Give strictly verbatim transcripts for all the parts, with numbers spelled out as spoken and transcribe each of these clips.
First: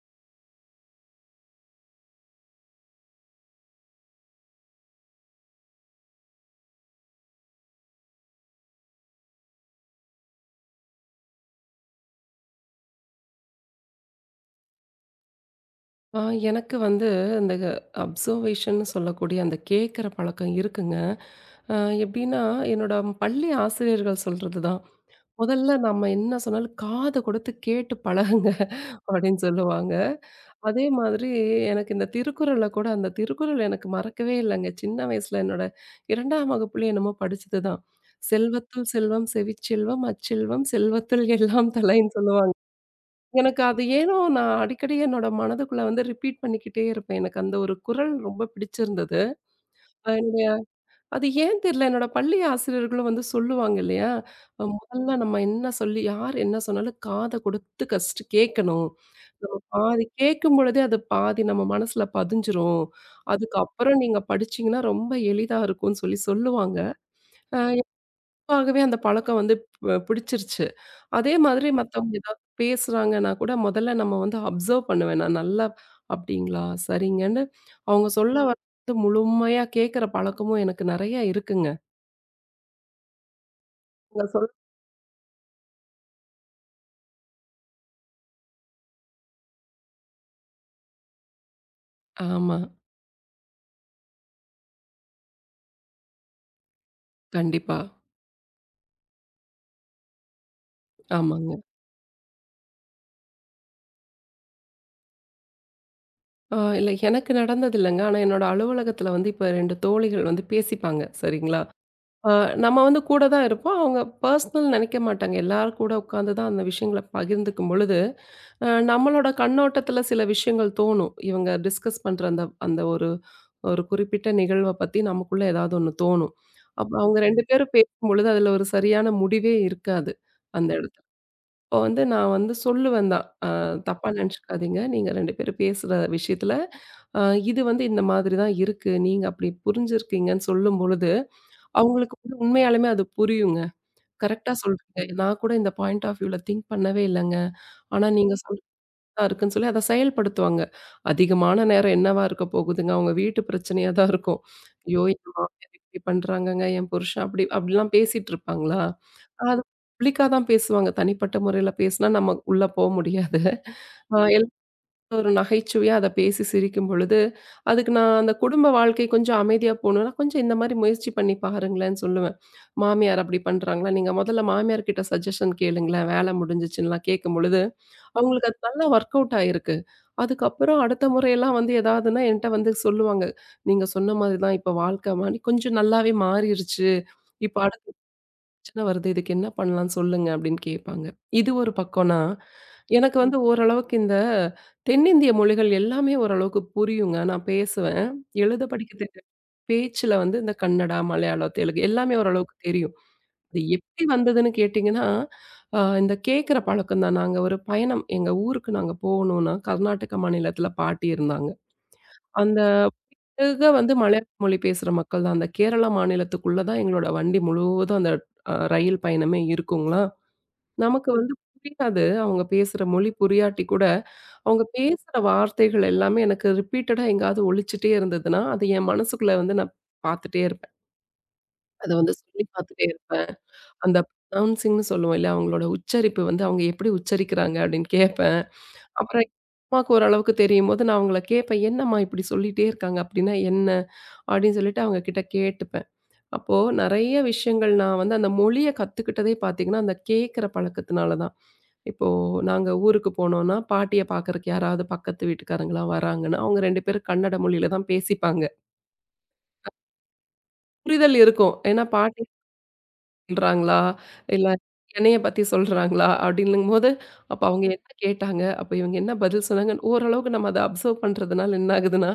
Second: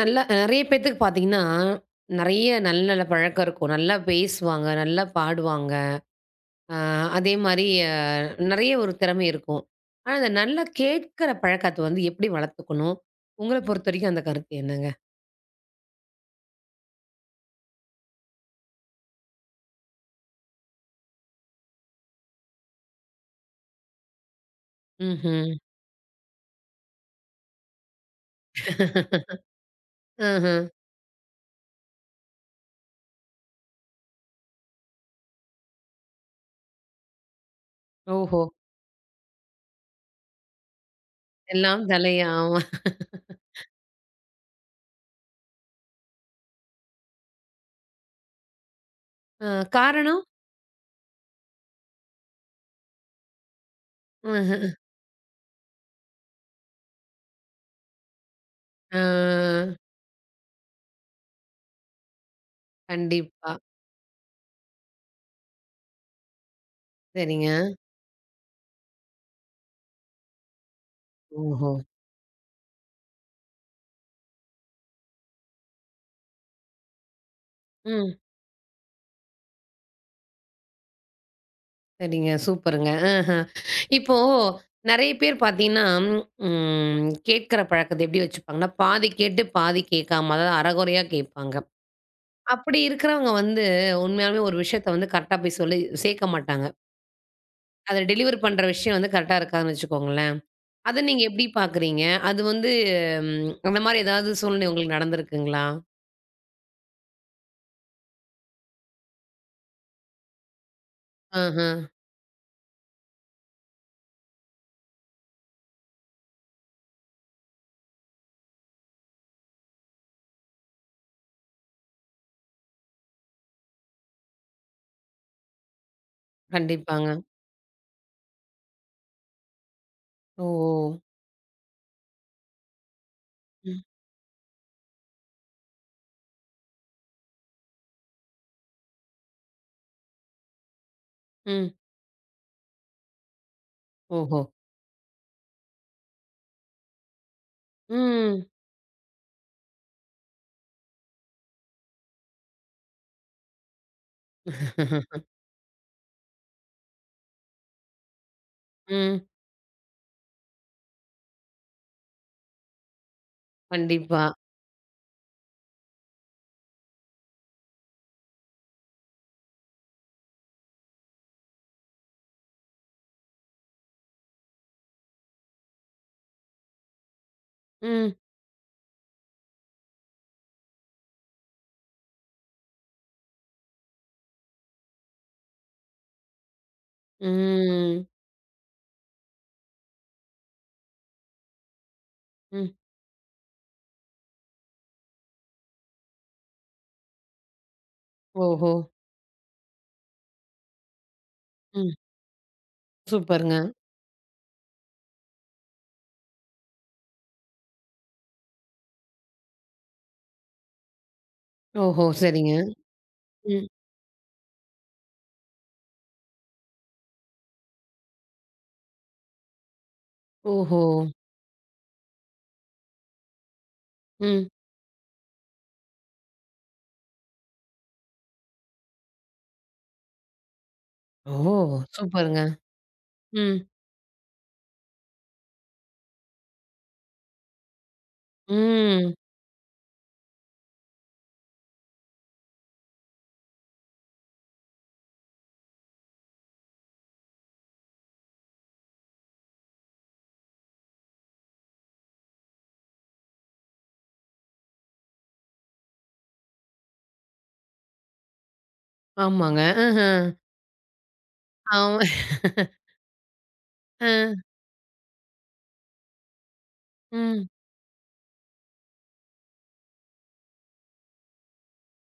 நல்லா நெறைய பேத்துக்கு பார்த்தீங்கன்னா, நெறைய நல்ல நல்ல பழக்கம் இருக்கும். நல்லா பேசுவாங்க, நல்லா பாடுவாங்க. அ அதேமாரி. அ நெறைய ஒரு திறமை இருக்கும். ஆனா, அந்த நல்லா கேட்கிற பழக்கத்த வந்து எப்படி வளர்த்துக்கணும்? உங்கள பொறுத்தவரைக்கும் அந்த கருத்து என்னங்க? ஆ எனக்கு வந்து இந்த அப்சர்வேஷன்னு சொல்லக்கூடிய அந்த கேட்குற பழக்கம் இருக்குங்க. அ எப்படின்னா, என்னோட பள்ளி ஆசிரியர்கள் சொல்றது தான். ம்ஹ்ம். "முதல்ல நம்ம என்ன சொன்னாலும் காது கொடுத்து கேட்டு பழகுங்க" அப்படின்னு சொல்லுவாங்க. ம்ஹ்ம். அதே மாதிரி எனக்கு இந்த திருக்குறள்ல கூட அந்த திருக்குறள் எனக்கு மறக்கவே இல்லைங்க. சின்ன வயசுல என்னோட இரண்டாம் வகுப்புலயோ என்னமோ படிச்சது தான். ஓஹோ! "செல்வத்துள் செல்வம் செவிச்செல்வம், அச்செல்வம் செல்வத்துள் எல்லாம் எல்லாம் தலை. தலைன்னு" சொல்லுவாங்க. ஆமா. எனக்கு அது ஏனோ நான் அடிக்கடி என்னோட மனதுக்குள்ள வந்து ரிப்பீட் பண்ணிக்கிட்டே இருப்பேன். எனக்கு அந்த ஒரு குரல் ரொம்ப பிடிச்சிருந்தது. அ அ காரணம்? என்னுடைய அது ஏன் தெரியல. என்னோட பள்ளி ஆசிரியர்களும் வந்து சொல்லுவாங்க இல்லையா? அ ம்ஹ்ம். முதல்ல நம்ம என்ன சொல்லி யார் என்ன சொன்னாலும் காத கொடுத்து ஃபர்ஸ்ட் கேட்கணும். ஆ. நம்ம பாதி கேட்கும் பொழுதே அது பாதி நம்ம மனசுல பதிஞ்சிரும். கண்டிப்பா. அதுக்கப்புறம் நீங்க படிச்சீங்கன்னா ரொம்ப எளிதா இருக்கும்ன்னு சொல்லி சொல்லுவாங்க. சரிங்க. அ ஆகவே அந்த பழக்கம் வந்து ப பிடிச்சிருச்சு. அதே மாதிரி ஓஹோ! மத்தவங்க ஏதாவது பேசுறாங்கன்னா கூட முதல்ல நம்ம வந்து அப்சர்வ் பண்ணுவேன். நான் நல்லா "அப்படிங்களா? சரிங்கன்னு" அவங்க ம். சொல்ல வர்றது முழுமையா கேட்குற பழக்கமும் எனக்கு நிறைய இருக்குங்க. சரிங்க. சூப்பருங்க. ஆஹ. இப்போ நான் சொல் நெறைய பேர் பார்த்தீங்கன்னா, ம் கேட்கிற பழக்கத்த எப்படி வச்சுப்பாங்கன்னா, பாதி கேட்டு, பாதி கேட்காம, அதாவது அரைகுறையா கேட்பாங்க. ஆமா. அப்படி இருக்கிறவங்க வந்து உண்மையாலுமே ஒரு விஷயத்த வந்து கரெக்ட்டா போய் சொல்லி சேர்க்க மாட்டாங்க. கண்டிப்பா. அத டெலிவர் பண்ற விஷயம் வந்து கரெக்ட்டா இருக்காதுன்னு வச்சுக்கோங்களேன். அத நீங்க எப்படி ஆமாங்க. பார்க்குறீங்க? அது வந்து ம் அந்த மாரி ஏதாவது சூழ்நிலை உங்களுக்கு நடந்திருக்குங்களா? ஆ இல்ல எனக்கு நடந்தது இல்லங்க. ஆனா என்னோட அலுவலகத்தில வந்து இப்ப இரண்டு தோழிகள் வந்து பேசிப்பாங்க. ஆஹ. சரிங்களா? அ நம்ம வந்து கூட தான் இருப்போம். அவங்க பர்சனல் நெனைக்க மாட்டாங்க. எல்லாரும் கூட உட்காந்து தான் அந்த விஷயங்கள பகிர்ந்துக்கும் பொழுது, அ நம்மளோட கண்ணோட்டத்துல சில விஷயங்கள் தோணும். இவங்க டிஸ்கஸ் பண்ற அந்த அந்த ஒரு ஒரு குறிப்பிட்ட நிகழ்வ பத்தி நமக்குள்ள ஏதாவது ஒண்ணு தோணும். அப்ப கண்டிப்பாங்க. அவங்க இரண்டு பேரும் பேசும்பொழுது அதுல ஒரு சரியான முடிவே இருக்காது. ஓ! அந்த இடத்துல. அப்போ வந்து நான் வந்து சொல்லுவேன் தான். அ ம், தப்பா நெனச்சுக்காதீங்க. நீங்க இரண்டு பேரும் பேசுற விஷயத்துல, அ இது வந்து இந்த மாதிரி தான் இருக்கு. நீங்க அப்படி புரிஞ்சிருக்கீங்கன்னு சொல்லும்பொழுது, ம். அவங்களுக்கு வந்து உண்மையாலுமே அது புரியுங்க. ஓஹோ! கரெக்ட்டா சொல்றீங்க. நான் கூட இந்த பாயிண்ட் ஆஃப் வியூல திங்க் பண்ணவே இல்லங்க. ஆனா நீங்க ம். சொல்றது தான் இருக்குன்னு சொல்லி அத செயல்படுத்துவாங்க. அதிகமான நேரம் என்னவா இருக்க போகுதுங்க? அவங்க வீட்டு பிரச்சனையா தான் இருக்கும். ஐயோ! என் மாமியார் இப்படி பண்றாங்கங்க, என் புருஷன் அப்படி அப்படிலாம் பேசிட்டு இருப்பாங்களா? ம். அது பப்ளிக்கா தான் பேசுவாங்க. தனிப்பட்ட முறையில பேசினா நம்ம உள்ள போ முடியாது. அ கண்டிப்பா. ஒரு நகைச்சுவையா அத பேசி சிரிக்கும் பொழுது, அதுக்கு நான் அந்த குடும்ப வாழ்க்கை கொஞ்சம் அமைதியா போணும்னா, கொஞ்சம் இந்த மாரி முயற்சி பண்ணி பாருங்களேன்னு சொல்லுவேன். மாமியார் அப்படி பண்றாங்களா? நீங்க முதல்ல மாமியார் கிட்ட சஜஷன் கேளுங்களேன். வேலை முடிஞ்சுச்சுன்லாம் கேட்கும்பொழுது, ம். அவங்களுக்கு அது நல்லா வொர்க் அவுட் ஆயிருக்கு. அதுக்கப்புறம் அடுத்த முறையெல்லாம் வந்து ஏதாவதுன்னா என்ட்ட வந்து சொல்லுவாங்க. "நீங்க சொன்ன மாதிரி தான் இப்ப வாழ்க்க மாறி கொஞ்சம் நல்லாவே மாறிருச்சு. இப்ப அடுத்த ம். பிரச்சனை வருது. இதுக்கு என்ன பண்ணலாம்னு சொல்லுங்க" அப்படின்னு கேட்பாங்க. இது ஒரு பக்கம்னா, ம். எனக்கு வந்து ஓரளவுக்கு இந்த தென்னிந்திய மொழிகள் எல்லாமே ஓரளவுக்கு புரியுங்க. நான் பேசுவேன். எழுத ஓஹோ! படிக்க தெரியாது. பேச்சுல வந்து இந்த கன்னடா, மலையாளம், தெலுங்கு ம். எல்லாமே ஓரளவுக்கு தெரியும். சூப்பருங்க. அது எப்படி வந்ததுன்னு கேட்டீங்கன்னா, அ இந்த கேட்கிற பழக்கம் தான். நாங்க ஒரு பயணம் எங்க ஊருக்கு நாங்க போகணும்னா, கர்நாடக மாநிலத்தில பாட்டி இருந்தாங்க. ஓஹோ! சரிங்க. அந்த தெலுக ம். வந்து மலையாள மொழி பேசுற மக்கள் தான். அந்த கேரளா மாநிலத்துக்குள்ள தான் எங்களோட வண்டி முழுவதும் அந்த அ ரயில் பயணமே இருக்குங்களா. ஓஹோ! நமக்கு வந்து புரியாது. அவங்க பேசுற மொழி புரியாட்டி கூட, ம். அவங்க பேசுற வார்த்தைகள் எல்லாமே எனக்கு ரிப்பீட்டடா எங்கேயாவது ஒலிச்சுட்டே இருந்ததுன்னா, அது என் மனசுக்குள்ள வந்து நான் பார்த்துட்டே இருப்பேன். ஓ! அத வந்து சூப்பருங்க. சொல்லி பார்த்துட்டே இருப்பேன். ம். அந்த ப்ரொனவுன்சிங்ன்னு சொல்லுவோம் இல்ல, அவங்களோட உச்சரிப்பு வந்து அவங்க எப்படி உச்சரிக்கிறாங்க அப்படின்னு கேட்பேன். ம். அப்புறம் எங்க அம்மாக்கு ஓரளவுக்கு தெரியும்போது நான் அவங்கள கேட்பேன். "என்னம்மா இப்படி சொல்லிட்டே இருக்காங்க அப்படின்னா என்ன?" அப்படின்னு சொல்லிட்டு அவங்க கிட்ட கேட்டுப்பேன். அப்போ நெறைய விஷயங்கள் நான் வந்து அந்த மொழிய கத்துக்கிட்டதே பார்த்தீங்கன்னா, அந்த கேட்கிற பழக்கத்தினால தான். இப்போ நாங்க ஊருக்கு போனோம்னா, பாட்டிய பார்க்கறக்கு யாராவது பக்கத்து வீட்டுக்காரங்கலாம் வராங்கன்னா, அவங்க இரண்டு பேரும் கன்னட மொழியில தான் பேசிப்பாங்க. ஆமாங்க. ம்ஹ்ம். புரிதல் இருக்கும். ஏன்னா ஆமா. பாட்டி சொல்றாங்களா? அ. இல்ல என்னைய பத்தி சொல்றாங்களா? அப்படின்னும்போது, அப்ப ம். அவங்க என்ன கேட்டாங்க? அப்ப இவங்க என்ன பதில் சொன்னாங்கன்னு ஓரளவுக்கு நம்ம அத அப்சர்வ் பண்றதுனால என்ன ஆகுதுன்னா,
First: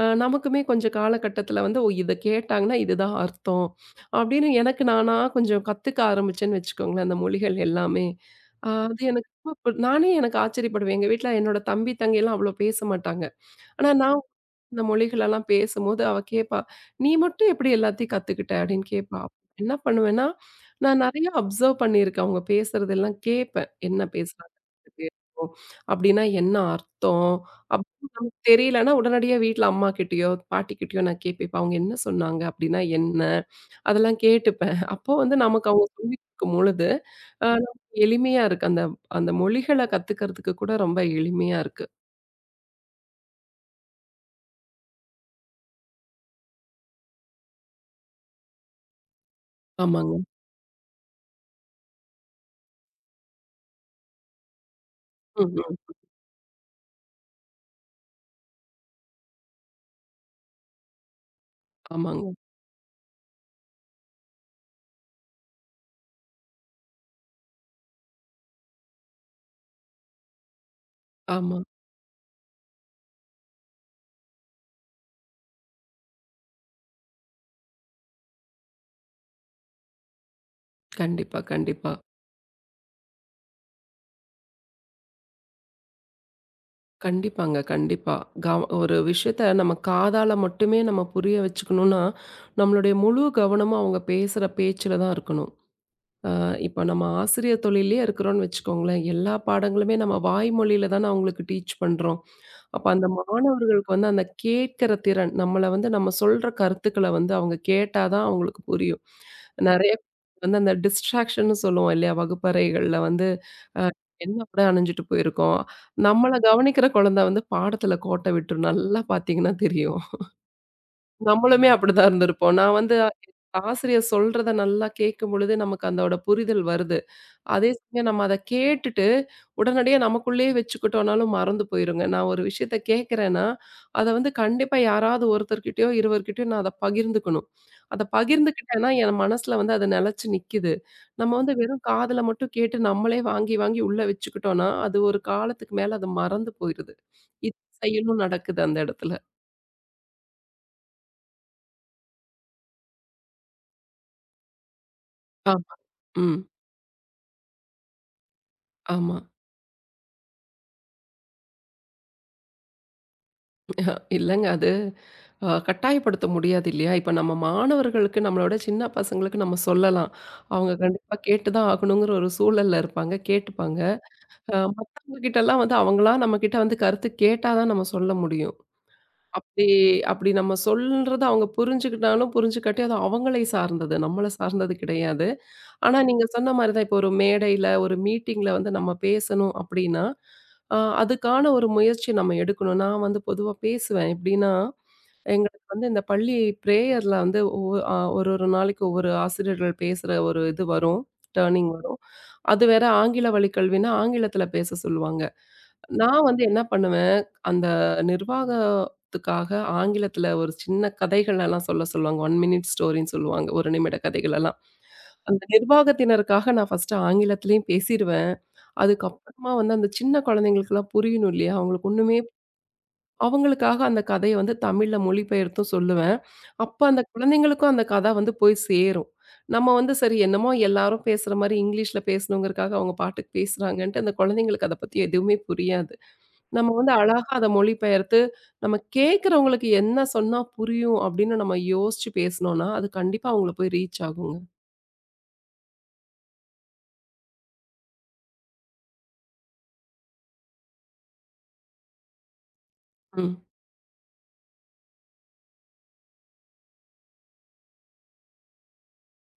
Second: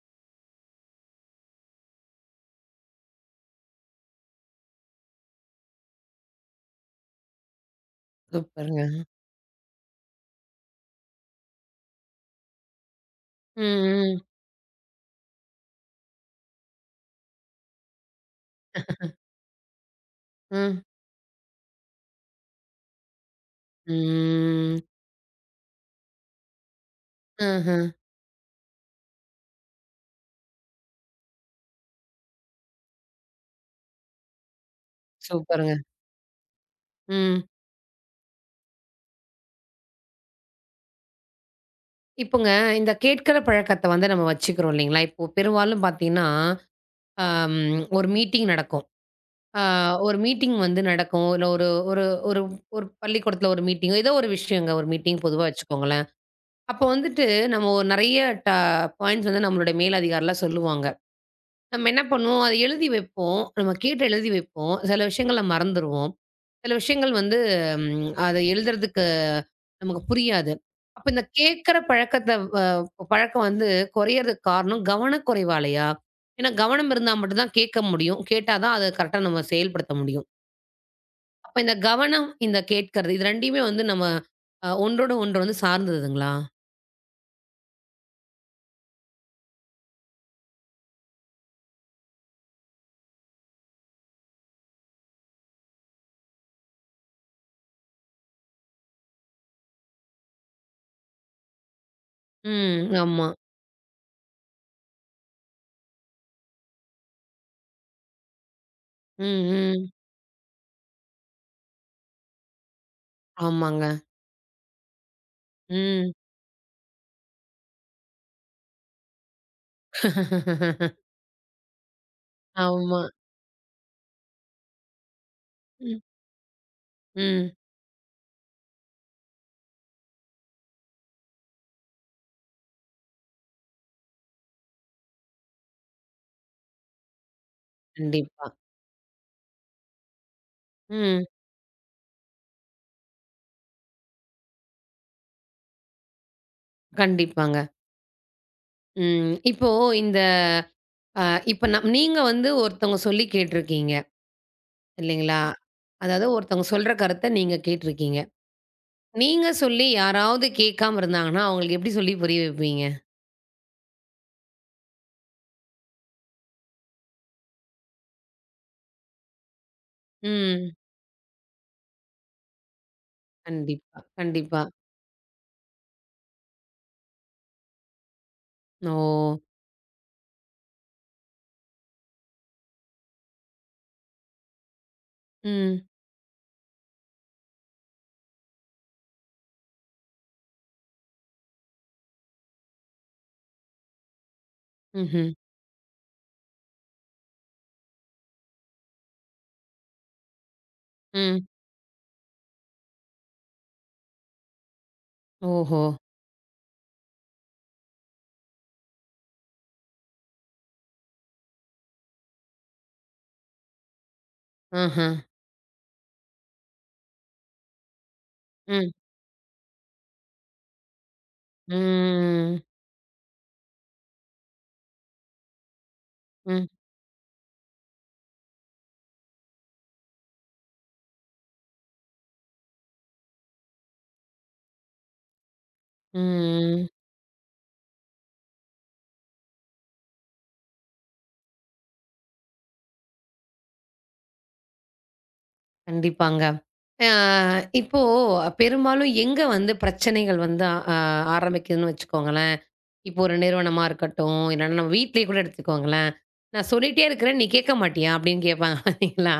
அ நமக்குமே கொஞ்சம் காலகட்டத்தில வந்து, "ஓ! இத கேட்டாங்கன்னா இதுதான் அர்த்தம்." அப்படின்னு எனக்கு நானா கொஞ்சம் கத்துக்க ஆரம்பிச்சேன்னு வச்சுக்கோங்களேன், அந்த மொழிகள் எல்லாமே. அ சூப்பருங்க. அது எனக்கு ரொம்ப பு- நானே எனக்கு ஆச்சரியப்படுவேன். எங்க வீட்ல என்னோட தம்பி, தங்கைலாம் அவ்வளோ பேச மாட்டாங்க. ஆனா நான் ம், ம், இந்த மொழிகளெல்லாம் பேசும்போது அவ கேட்பா, "நீ மட்டும் எப்படி எல்லாத்தையும் கத்துக்கிட்ட?" அப்படின்னு கேட்பா. என்ன பண்ணுவேன்னா, ம். நான் நெறைய அப்சர்வ் பண்ணியிருக்கேன். அவங்க பேசுறதெல்லாம் கேட்பேன். என்ன பேசுறாங்க? ம். கேட்போம், அப்படின்னா என்ன அர்த்தம்? ம்ஹ்ம். அப்படி நமக்கு தெரியலன்னா உடனடியா வீட்ல அம்மாகிட்டயோ, பாட்டிகிட்டயோ நான் கேட்பேன். இப்ப அவங்க என்ன சொன்னாங்க? அப்படின்னா என்ன? அதெல்லாம் கேட்டுப்பேன். அப்போ வந்து நமக்கு சூப்பருங்க. அவங்க சொல்லிக் கொடுக்கும் பொழுது, ம். அ நமக்கு எளிமையா இருக்கு. அந்த அந்த மொழிகள கத்துக்கிறதுக்கு கூட ரொம்ப எளிமையா இருக்கு. இப்போங்க இந்த கேட்கிற பழக்கத்த வந்து நம்ம வச்சுக்கிறோம் இல்லைங்களா? இப்போ பெரும்பாலும் பார்த்தீங்கன்னா, அம் ஒரு மீட்டிங் நடக்கும். ஆ ஆமாங்க. ஒரு மீட்டிங் வந்து நடக்கும். இல்ல, ஒரு ஒரு ஒரு ஒரு பள்ளிக்கூடத்துல ஒரு மீட்டிங்கோ, ஏதோ ஒரு விஷயங்க. ஒரு மீட்டிங் பொதுவா ம், ம். வச்சுக்கோங்களேன். அப்போ வந்துட்டு நம்ம ஒரு நெறைய ட பாயிண்ட்ஸ் வந்து நம்மளுடைய மேலதிகாரிலாம் சொல்லுவாங்க. நம்ம என்ன ஆமாங்க. பண்ணுவோம், அத எழுதி வைப்போம். நம்ம கேட்டு எழுதி வைப்போம். சில விஷயங்கள மறந்துருவோம். சில விஷயங்கள் வந்து ம் அத எழுதுறதுக்கு நமக்கு புரியாது. அப்ப இந்த ஆமா. கேட்கற பழக்கத்த வ பழக்கம் வந்து குறையறதுக்கு காரணம் கவனக்குறைவாலயா? ஏன்னா கவனம் இருந்தா மட்டும் தான் கேட்க முடியும். கேட்டா தான் அத கரெக்ட்டா நம்ம செயல்படுத்த முடியும். கண்டிப்பா, அப்ப இந்த கண்டிப்பா. கவனம், இந்த கேட்கறது இது ரெண்டுமே வந்து நம்ம அ ஒன்றோட ஒன்று வந்து சார்ந்ததுங்களா? கண்டிப்பாங்க, கண்டிப்பா. கவ் ஒரு விஷயத்த நம்ம காதால மட்டுமே நம்ம புரிய வச்சுக்கணும்னா, நம்மளுடைய முழு கவனமும் அவங்க பேசுற பேச்சுல தான் இருக்கணும். அஹ் இப்போ நம்ம ஆசிரியர் தொழில்லயே இருக்கிறோம்னு வச்சுக்கோங்களேன். எல்லா பாடங்களுமே நம்ம வாய்மொழியில தான அவங்களுக்கு டீச் பண்றோம். ம். அப்ப அந்த ஆமா. மாணவர்களுக்கு வந்து அந்த கேட்கிற திறன், நம்மள வந்து நம்ம சொல்ற கருத்துக்கள வந்து அவங்க கேட்டா தான் அவங்களுக்கு புரியும். ம், நெறைய ம். வந்து அந்த டிஸ்ட்ராக்ஷன்னு சொல்லுவோம் இல்லையா? வகுப்பறைகள்ல வந்து அ ஆமாங்க. என்ன உடை அணிஞ்சுட்டு போயிருக்கோம். ம். நம்மள கவனிக்கிற குழந்தை வந்து பாடத்துல கோட்ட விட்டுரும். நல்லா பார்த்தீங்கன்னா தெரியும். நம்மளுமே அப்படிதான் இருந்திருப்போம். நான் வந்து ஆமா. ஆசிரியர் சொல்றத நல்லா கேட்கும்பொழுது நமக்கு ம், அதோட புரிதல் வருது. ம். அதே சமயம் நம்ம அத கேட்டுட்டு, உடனடியா நமக்குள்ளேயே வச்சுக்கிட்டோம்னாலும் மறந்து போயிருங்க. நான் ஒரு விஷயத்த கேட்கிறேன்னா, அத வந்து கண்டிப்பா யாராவது ஒருத்தர்கிட்டயோ, இருவர்கிட்டயோ நான் அத பகிர்ந்துக்கணும். அத கண்டிப்பா. பகிர்ந்துக்கிட்டேன்னா, என் மனசுல வந்து அது நிலைச்சு நிக்குது. ம். நம்ம வந்து வெறும் காதுல மட்டும் கேட்டு நம்மளே வாங்கி, வாங்கி உள்ள வச்சுக்கிட்டோம்னா, அது ஒரு காலத்துக்கு மேல அது மறந்து போயிருது. இது கண்டிப்பாங்க. செயலும் நடக்குது அந்த இடத்துல. ம். இப்போ இந்த அ இப்ப நம் நீங்க வந்து ஒருத்தவங்க சொல்லி கேட்டுருக்கீங்க இல்லைங்களா? ஆமா. அதாவது ம். ஒருத்தவங்க சொல்ற கருத்த நீங்க கேட்டுருக்கீங்க. ஆமா. நீங்க சொல்லி யாராவது கேட்காம இருந்தாங்கன்னா, அவங்களுக்கு எப்படி சொல்லி புரிய வைப்பீங்க? இல்லங்க அது அ கட்டாயப்படுத்த முடியாது இல்லையா? இப்ப நம்ம மாணவர்களுக்கு, நம்மள விட சின்ன பசங்களுக்கு நம்ம சொல்லலாம். அவங்க ம். கண்டிப்பா கேட்டு தான் ஆகணுங்கிற ஒரு சூழல்ல இருப்பாங்க, கேட்டுப்பாங்க. கண்டிப்பா, அ கண்டிப்பா. மத்தவங்க கிட்டலாம் வந்து அவங்களா நம்மகிட்ட வந்து கருத்து கேட்டா தான் நம்ம சொல்ல முடியும். ஓ! அப்படி அப்படி நம்ம சொல்றத அவங்க புரிஞ்சுக்கிட்டாலும் புரிஞ்சுக்காட்டியும் அது அவங்களை சார்ந்தது, நம்மள சார்ந்தது கிடையாது. ம். ஆனா நீங்க சொன்ன மாரி தான், இப்போ ஒரு மேடையில, ஒரு மீட்டிங்ல வந்து நம்ம பேசணும் அப்படின்னா, அ அதுக்கான ஒரு முயற்சி நம்ம எடுக்கணும். நான் வந்து பொதுவா பேசுவேன். எப்படின்னா, ம்ஹ்ம். எங்களுக்கு வந்து இந்த பள்ளி பிரேயர்ல வந்து ஒவ்வொ அ ஒரு ஒரு நாளைக்கு ஒவ்வொரு ஆசிரியர்கள் பேசுற ஒரு இது வரும். ம். டர்னிங் வரும். அது வேற ஆங்கில வழி கல்வின்னா, ஆங்கிலத்தில பேச சொல்லுவாங்க. ஓஹோ! நான் வந்து என்ன பண்ணுவேன், அந்த நிர்வாகத்துக்காக ஆங்கிலத்தில ஒரு சின்ன கதைகள் எல்லாம் சொல்ல சொல்லுவாங்க. ஒரு மினிட் ஸ்டோரின்னு சொல்லுவாங்க. ஒரு நிமிட கதைகள் எல்லாம். ஆஹா. அந்த நிர்வாகத்தினருக்காக நான் ஃபர்ஸ்ட்டு ஆங்கிலத்திலயும் பேசிருவேன். ம். அதுக்கப்புறமா வந்து அந்த சின்ன குழந்தைங்களுக்குலாம் புரியணும் இல்லையா? அவங்களுக்கு ஒண்ணுமே ம். அவங்களுக்காக அந்த கதைய வந்து தமிழ்ல மொழிபெயர்த்தும் சொல்லுவேன். ம். அப்ப அந்த குழந்தைங்களுக்கும் அந்த கதை வந்து போய் சேரும். நம்ம வந்து சரி என்னமோ எல்லாரும் பேசுற மாரி இங்கிலீஷ்ல பேசணுங்கிறக்காக அவங்க பாட்டுக்கு பேசுறாங்கன்ட்டு, அந்த குழந்தைங்களுக்கு அத பத்தி எதுவுமே புரியாது. நம்ம ம். வந்து அழகா அத மொழிபெயர்த்து, நம்ம கேட்கிறவங்களுக்கு என்ன சொன்னா புரியும் அப்படின்னு நம்ம யோசிச்சு பேசுனோம்னா, அது கண்டிப்பா அவங்கள போய் ரீச் ஆகுங்க. கண்டிப்பாங்க. ஆ இப்போ பெரும்பாலும் எங்க வந்து பிரச்சனைகள் வந்து ஆ ஆரம்பிக்குதுன்னு வச்சுக்கோங்களேன். இப்போ ம். ஒரு நிறுவனமா இருக்கட்டும், இல்லன்னா நம்ம வீட்லயே கூட எடுத்துக்கோங்களேன். "நான் சொல்லிட்டே இருக்கிறேன், நீ கேட்க மாட்டியா?" அப்படின்னு கேட்பாங்க பார்த்தீங்களா?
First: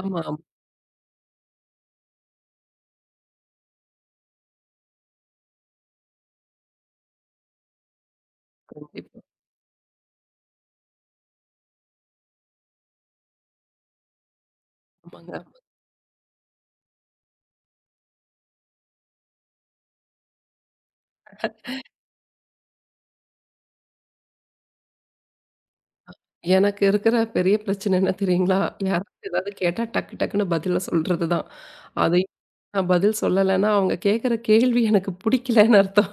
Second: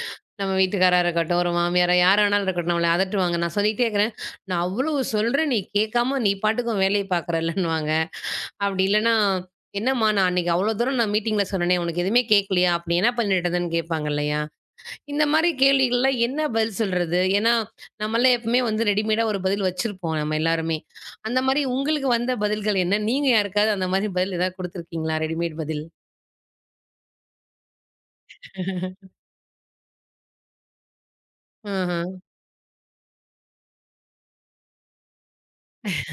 ஆமா. நம்ம வீட்டுக்காரரா இருக்கட்டும், ஒரு மாமியாரா, யார் வேணாலும் இருக்கட்டும், நம்மள அதட்டுவாங்க. "நான் சொல்லிட்டே இருக்கிறேன், நான் அவ்வளவு சொல்றேன், நீ கேட்காம நீ பாட்டுக்கும் வேலைய பார்க்குறல்லன்னுவாங்க." அப்படி இல்லன்னா, கண்டிப்பா. "என்னம்மா, நான் அன்னைக்கு அவ்வளோ தூரம் நான் மீட்டிங்ல சொன்னேனே, உனக்கு எதுவுமே கேட்கலையா? அப்படி என்ன பண்ணிட்டு இருந்தன்னு?" கேட்பாங்க இல்லையா? இந்த ஆமாங்க. மாரி கேள்விகள்ல என்ன பதில் சொல்றது? ஏன்னா, நம்மலாம் எப்பவுமே வந்து ரெடிமேடா ஒரு பதில் வச்சிருப்போம் நம்ம எல்லாருமே. அந்த மாரி உங்களுக்கு வந்த பதில்கள் என்ன? நீங்க யாருக்காவது அந்த மாரி பதில் ஏதாவது குடுத்துருக்கீங்களா? ரெடிமேட் பதில்? எனக்கு இருக்கிற பெரிய பிரச்சனை என்ன தெரியுங்களா? யாராவது ஏதாவது கேட்டா டக்கு டக்குன்னு பதில சொல்றது தான். ஆஹா. அது நான் பதில் சொல்லலைன்னா, அவங்க கேட்கிற கேள்வி எனக்கு புடிக்கலன்னு அர்த்தம்.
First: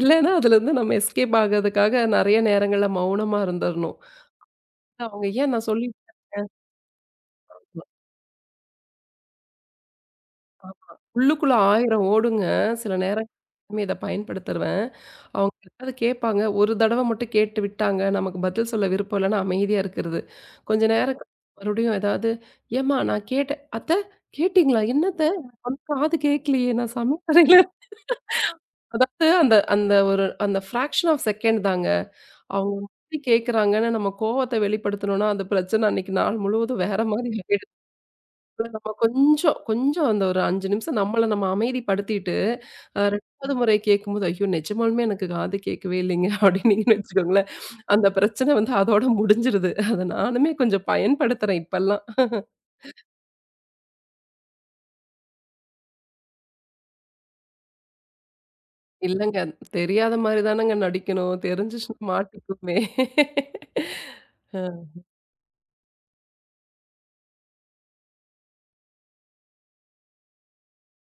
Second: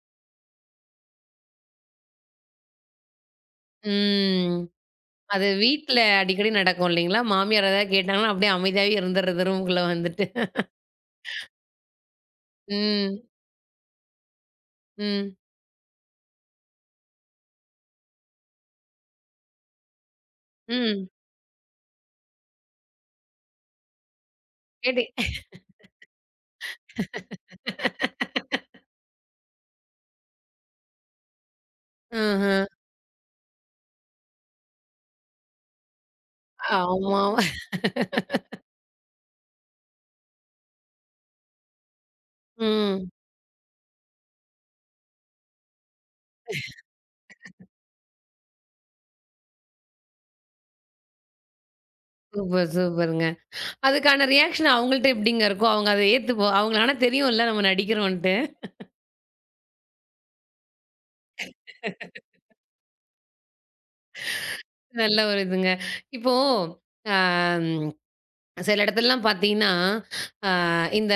இல்லன்னா அதுலருந்து நம்ம எஸ்கேப் ஆகறதுக்காக நெறைய நேரங்கள்ல மௌனமா இருந்துரணும். ம். அவங்க அது ஏன் நான் சொல்லி வீட்ல அடிக்கடி நடக்கும் இல்லைங்களா? மாமியார் ஏதாவது கேட்டாங்கன்னா, அப்படியே அமைதியாவே இருந்துறது ரூம்குள்ள வந்துட்டு. உள்ளுக்குள்ள ஆயிரம் ஓடுங்க. சில ம். நேரம் இத பயன்படுத்துருவேன். ம். அவங்க ஏதாவது கேட்பாங்க. ஒரு தடவ மட்டும் கேட்டு விட்டாங்க. நமக்கு பதில் சொல்ல விருப்பம் இல்லன்னா அமைதியா இருக்கிறது. கொஞ்ச ம். நேரம் கழிச்சு மறுபடியும் ஏதாவது, "ஏம்மா நான் கேட்டேன்." "அத்தை கேட்டீங்களா? கேட்டே. என்னத்த? உங்க காது கேட்கலையே! நான் சமையலறையில" அதாவது அந்த அந்த ஒரு அந்த ஃபிராக்ஷன் ஆஃப் செகண்ட் தாங்க. ஆஹ. அவங்க கேட்கறாங்கன்னு நம்ம கோவத்த வெளிப்படுத்தணும்னா, அந்த பிரச்சனை அன்னைக்கு நாள் முழுவதும் வேற ஆமா. மாரி ஆயிடும். நம்ம கொஞ்சம் கொஞ்சம் அந்த ஒரு ஐந்து நிமிஷம் நம்மள நம்ம அமைதிப்படுத்திட்டு, அ ம். இரண்டாவது முறை கேட்கும்போது, "ஐயோ! நிஜமாலுமே எனக்கு காது கேட்கவே இல்லைங்க." அப்படின்னீங்கன்னு வச்சுக்கோங்களேன். அந்த பிரச்சனை வந்து அதோட முடிஞ்சிருது. அத நானுமே கொஞ்சம் பயன்படுத்துறேன் இப்பல்லாம். சூப்பர், சூப்பருங்க. அதுக்கான ரியாக்ஷன் அவங்கள்ட்ட எப்படிங்க இருக்கும்? அவங்க அத ஏத்துப்போ அவங்கள, ஆனா தெரியும்ல நம்ம நடிக்கிறோன்ட்டு. இல்லங்க. தெரியாத மாரி தானங்க நடிக்கணும். தெரிஞ்சுச்சுன்னா மாட்டிக்குமே. அ நல்ல ஒரு இதுங்க. இப்போ அம் சில இடத்துலலாம் பார்த்தீங்கன்னா, அ இந்த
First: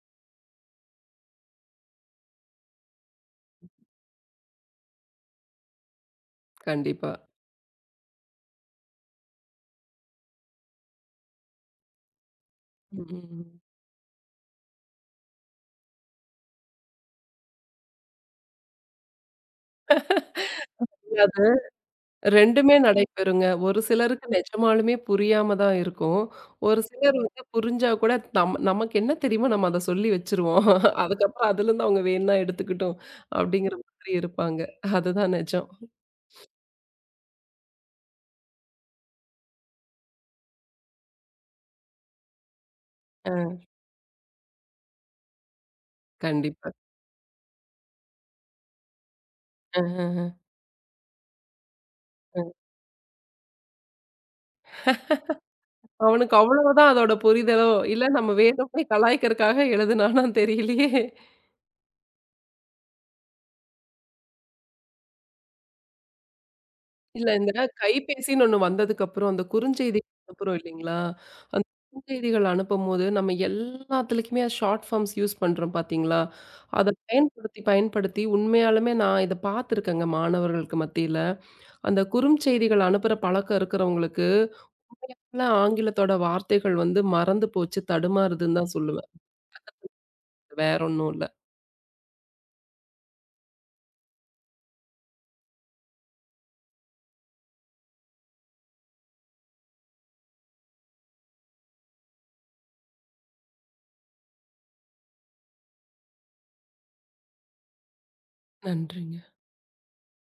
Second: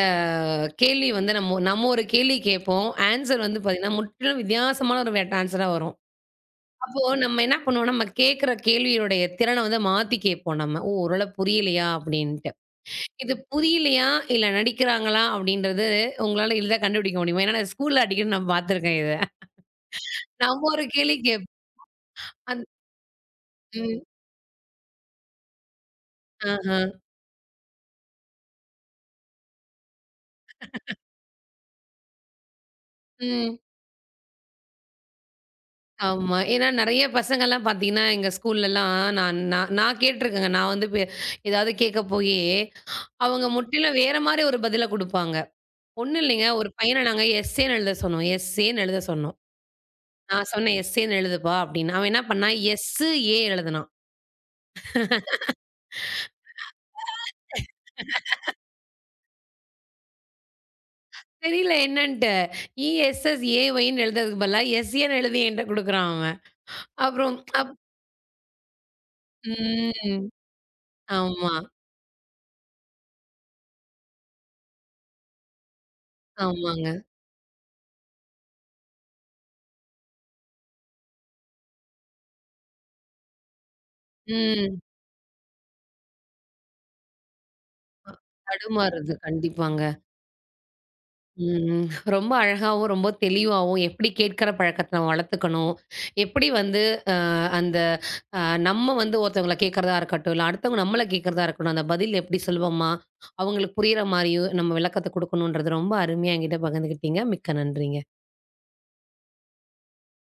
கேள்வி வந்து நம்ம நம்ம ஒரு கேள்வி கேட்போம். ஆன்சர் வந்து பார்த்தீங்கன்னா, முற்றிலும் வித்தியாசமான ஒரு வேட் ஆன்சரா வரும். அப்போ கண்டிப்பா. நம்ம என்ன பண்ணுவோம்னா, நம்ம கேட்கிற கேள்வியுடைய திறன வந்து மாத்தி கேட்போம் நம்ம. "ஓ! ஓரளவு புரியலையா?" அப்படின்னு. ம். இது ம். புரியலையா? இல்ல நடிக்கிறாங்களா? அப்படின்றது உங்களால எளிதா கண்டுபிடிக்க முடியுமா? ஏன்னா நான் ஸ்கூல்ல அடிக்கடி நான் பார்த்துருக்கேன் இத. நம்ம ஒரு கேள்வி அது கேப் அந் இரண்டுமே நடைபெறுங்க. ஒரு ம். சிலருக்கு நிஜமாலுமே புரியாம தான் இருக்கும். ஆஹா. ஒரு சிலர் வந்து புரிஞ்சா கூட நம் நமக்கு என்ன தெரியுமோ நம்ம அத சொல்லி வச்சுருவோம். அதுக்கப்புறம் அதுலருந்து அவங்க வேணுனா எடுத்துக்கட்டும் ம். அப்படிங்கிற மாதிரி இருப்பாங்க. அதுதான் நிஜம். ஆமா. ஏன்னா நெறைய பசங்கள்லாம் பார்த்தீங்கன்னா, எங்க ஸ்கூல்லலாம் நான் நான் நான் கேட்டுருக்கேங்க. நான் வந்து பெ ஏதாவது கேட்க போயி, ஆ அவங்க முற்றிலும் வேற மாரி ஒரு பதில குடுப்பாங்க. ஒண்ணும் இல்லைங்க. ஒரு கண்டிப்பா. பையன நாங்க எஸ்ஸேன்னு எழுத சொன்னோம். எஸ்ஸேன்னு எழுத சொன்னோம். அஹஹ. நான் சொன்னேன், "எஸ்ஸேன்னு எழுதுப்பா" அப்படின்னு. அவன் என்ன அ. பண்ணான்? எஸ்ஸு, ஏ அவனுக்கு அவ்வளவுதான் அதோட எழுதுனான். புரிதலோ, இல்ல நம்ம வேணும்னே கலாய்க்கிறதுக்காக எழுதுனானான்னு தெரியலையே! தெரியல என்னன்ட்டு. இஎஸ்எஸ்ஏஒய்ன்னு எழுதுறதுக்கு பதிலா எஸ்ஏன்னு எழுதி என்ட்ட குடுக்குறான் அவன். இல்ல அப்புறம் இந்த அப் கைபேசின்னு ஒண்ணு வந்ததுக்கப்புறம், அந்த குறுஞ்செய்தி ம். அனுப்புறோம் இல்லைங்களா? ஆமா. அந்த குறுஞ்செய்திகள் அனுப்பும்போது, நம்ம எல்லாத்துலக்குமே ஷார்ட் ஃபார்ம்ஸ் யூஸ் பண்றோம் பார்த்தீங்களா? ஆமாங்க. அத பயன்படுத்தி, பயன்படுத்தி உண்மையாலுமே நான் இத பார்த்துருக்கேங்க மாணவர்களுக்கு மத்தியில. அந்த குறுஞ்செய்திகள் அனுப்புற பழக்கம் இருக்கிறவங்களுக்கு, ம். உண்மையாலுமே ஆங்கிலத்தோட வார்த்தைகள் வந்து மறந்து போச்சு, அ தடுமாறுதுன்னு தான் சொல்லுவேன். தடுமாறுது. கண்டிப்பாங்க. வேற ஒண்ணும் இல்ல. ம். ரொம்ப அழகாவும், ரொம்ப தெளிவாவும் எப்படி கேட்கிற பழக்கத்த நம்ம வளர்த்துக்கணும். எப்படி வந்து அ அந்த அ நம்ம வந்து ஒருத்தவங்கள கேட்கறதா இருக்கட்டும், இல்ல அடுத்தவங்க நம்மள கேட்கறதா இருக்கட்டும், அந்த பதில் எப்படி சுலபமா, அவங்களுக்கு புரியிற மாரியும் நம்ம விளக்கத்த குடுக்கணுன்றது ரொம்ப அருமையா என்கிட்ட பகிர்ந்துக்கிட்டீங்க. மிக்க நன்றிங்க. நன்றிங்க.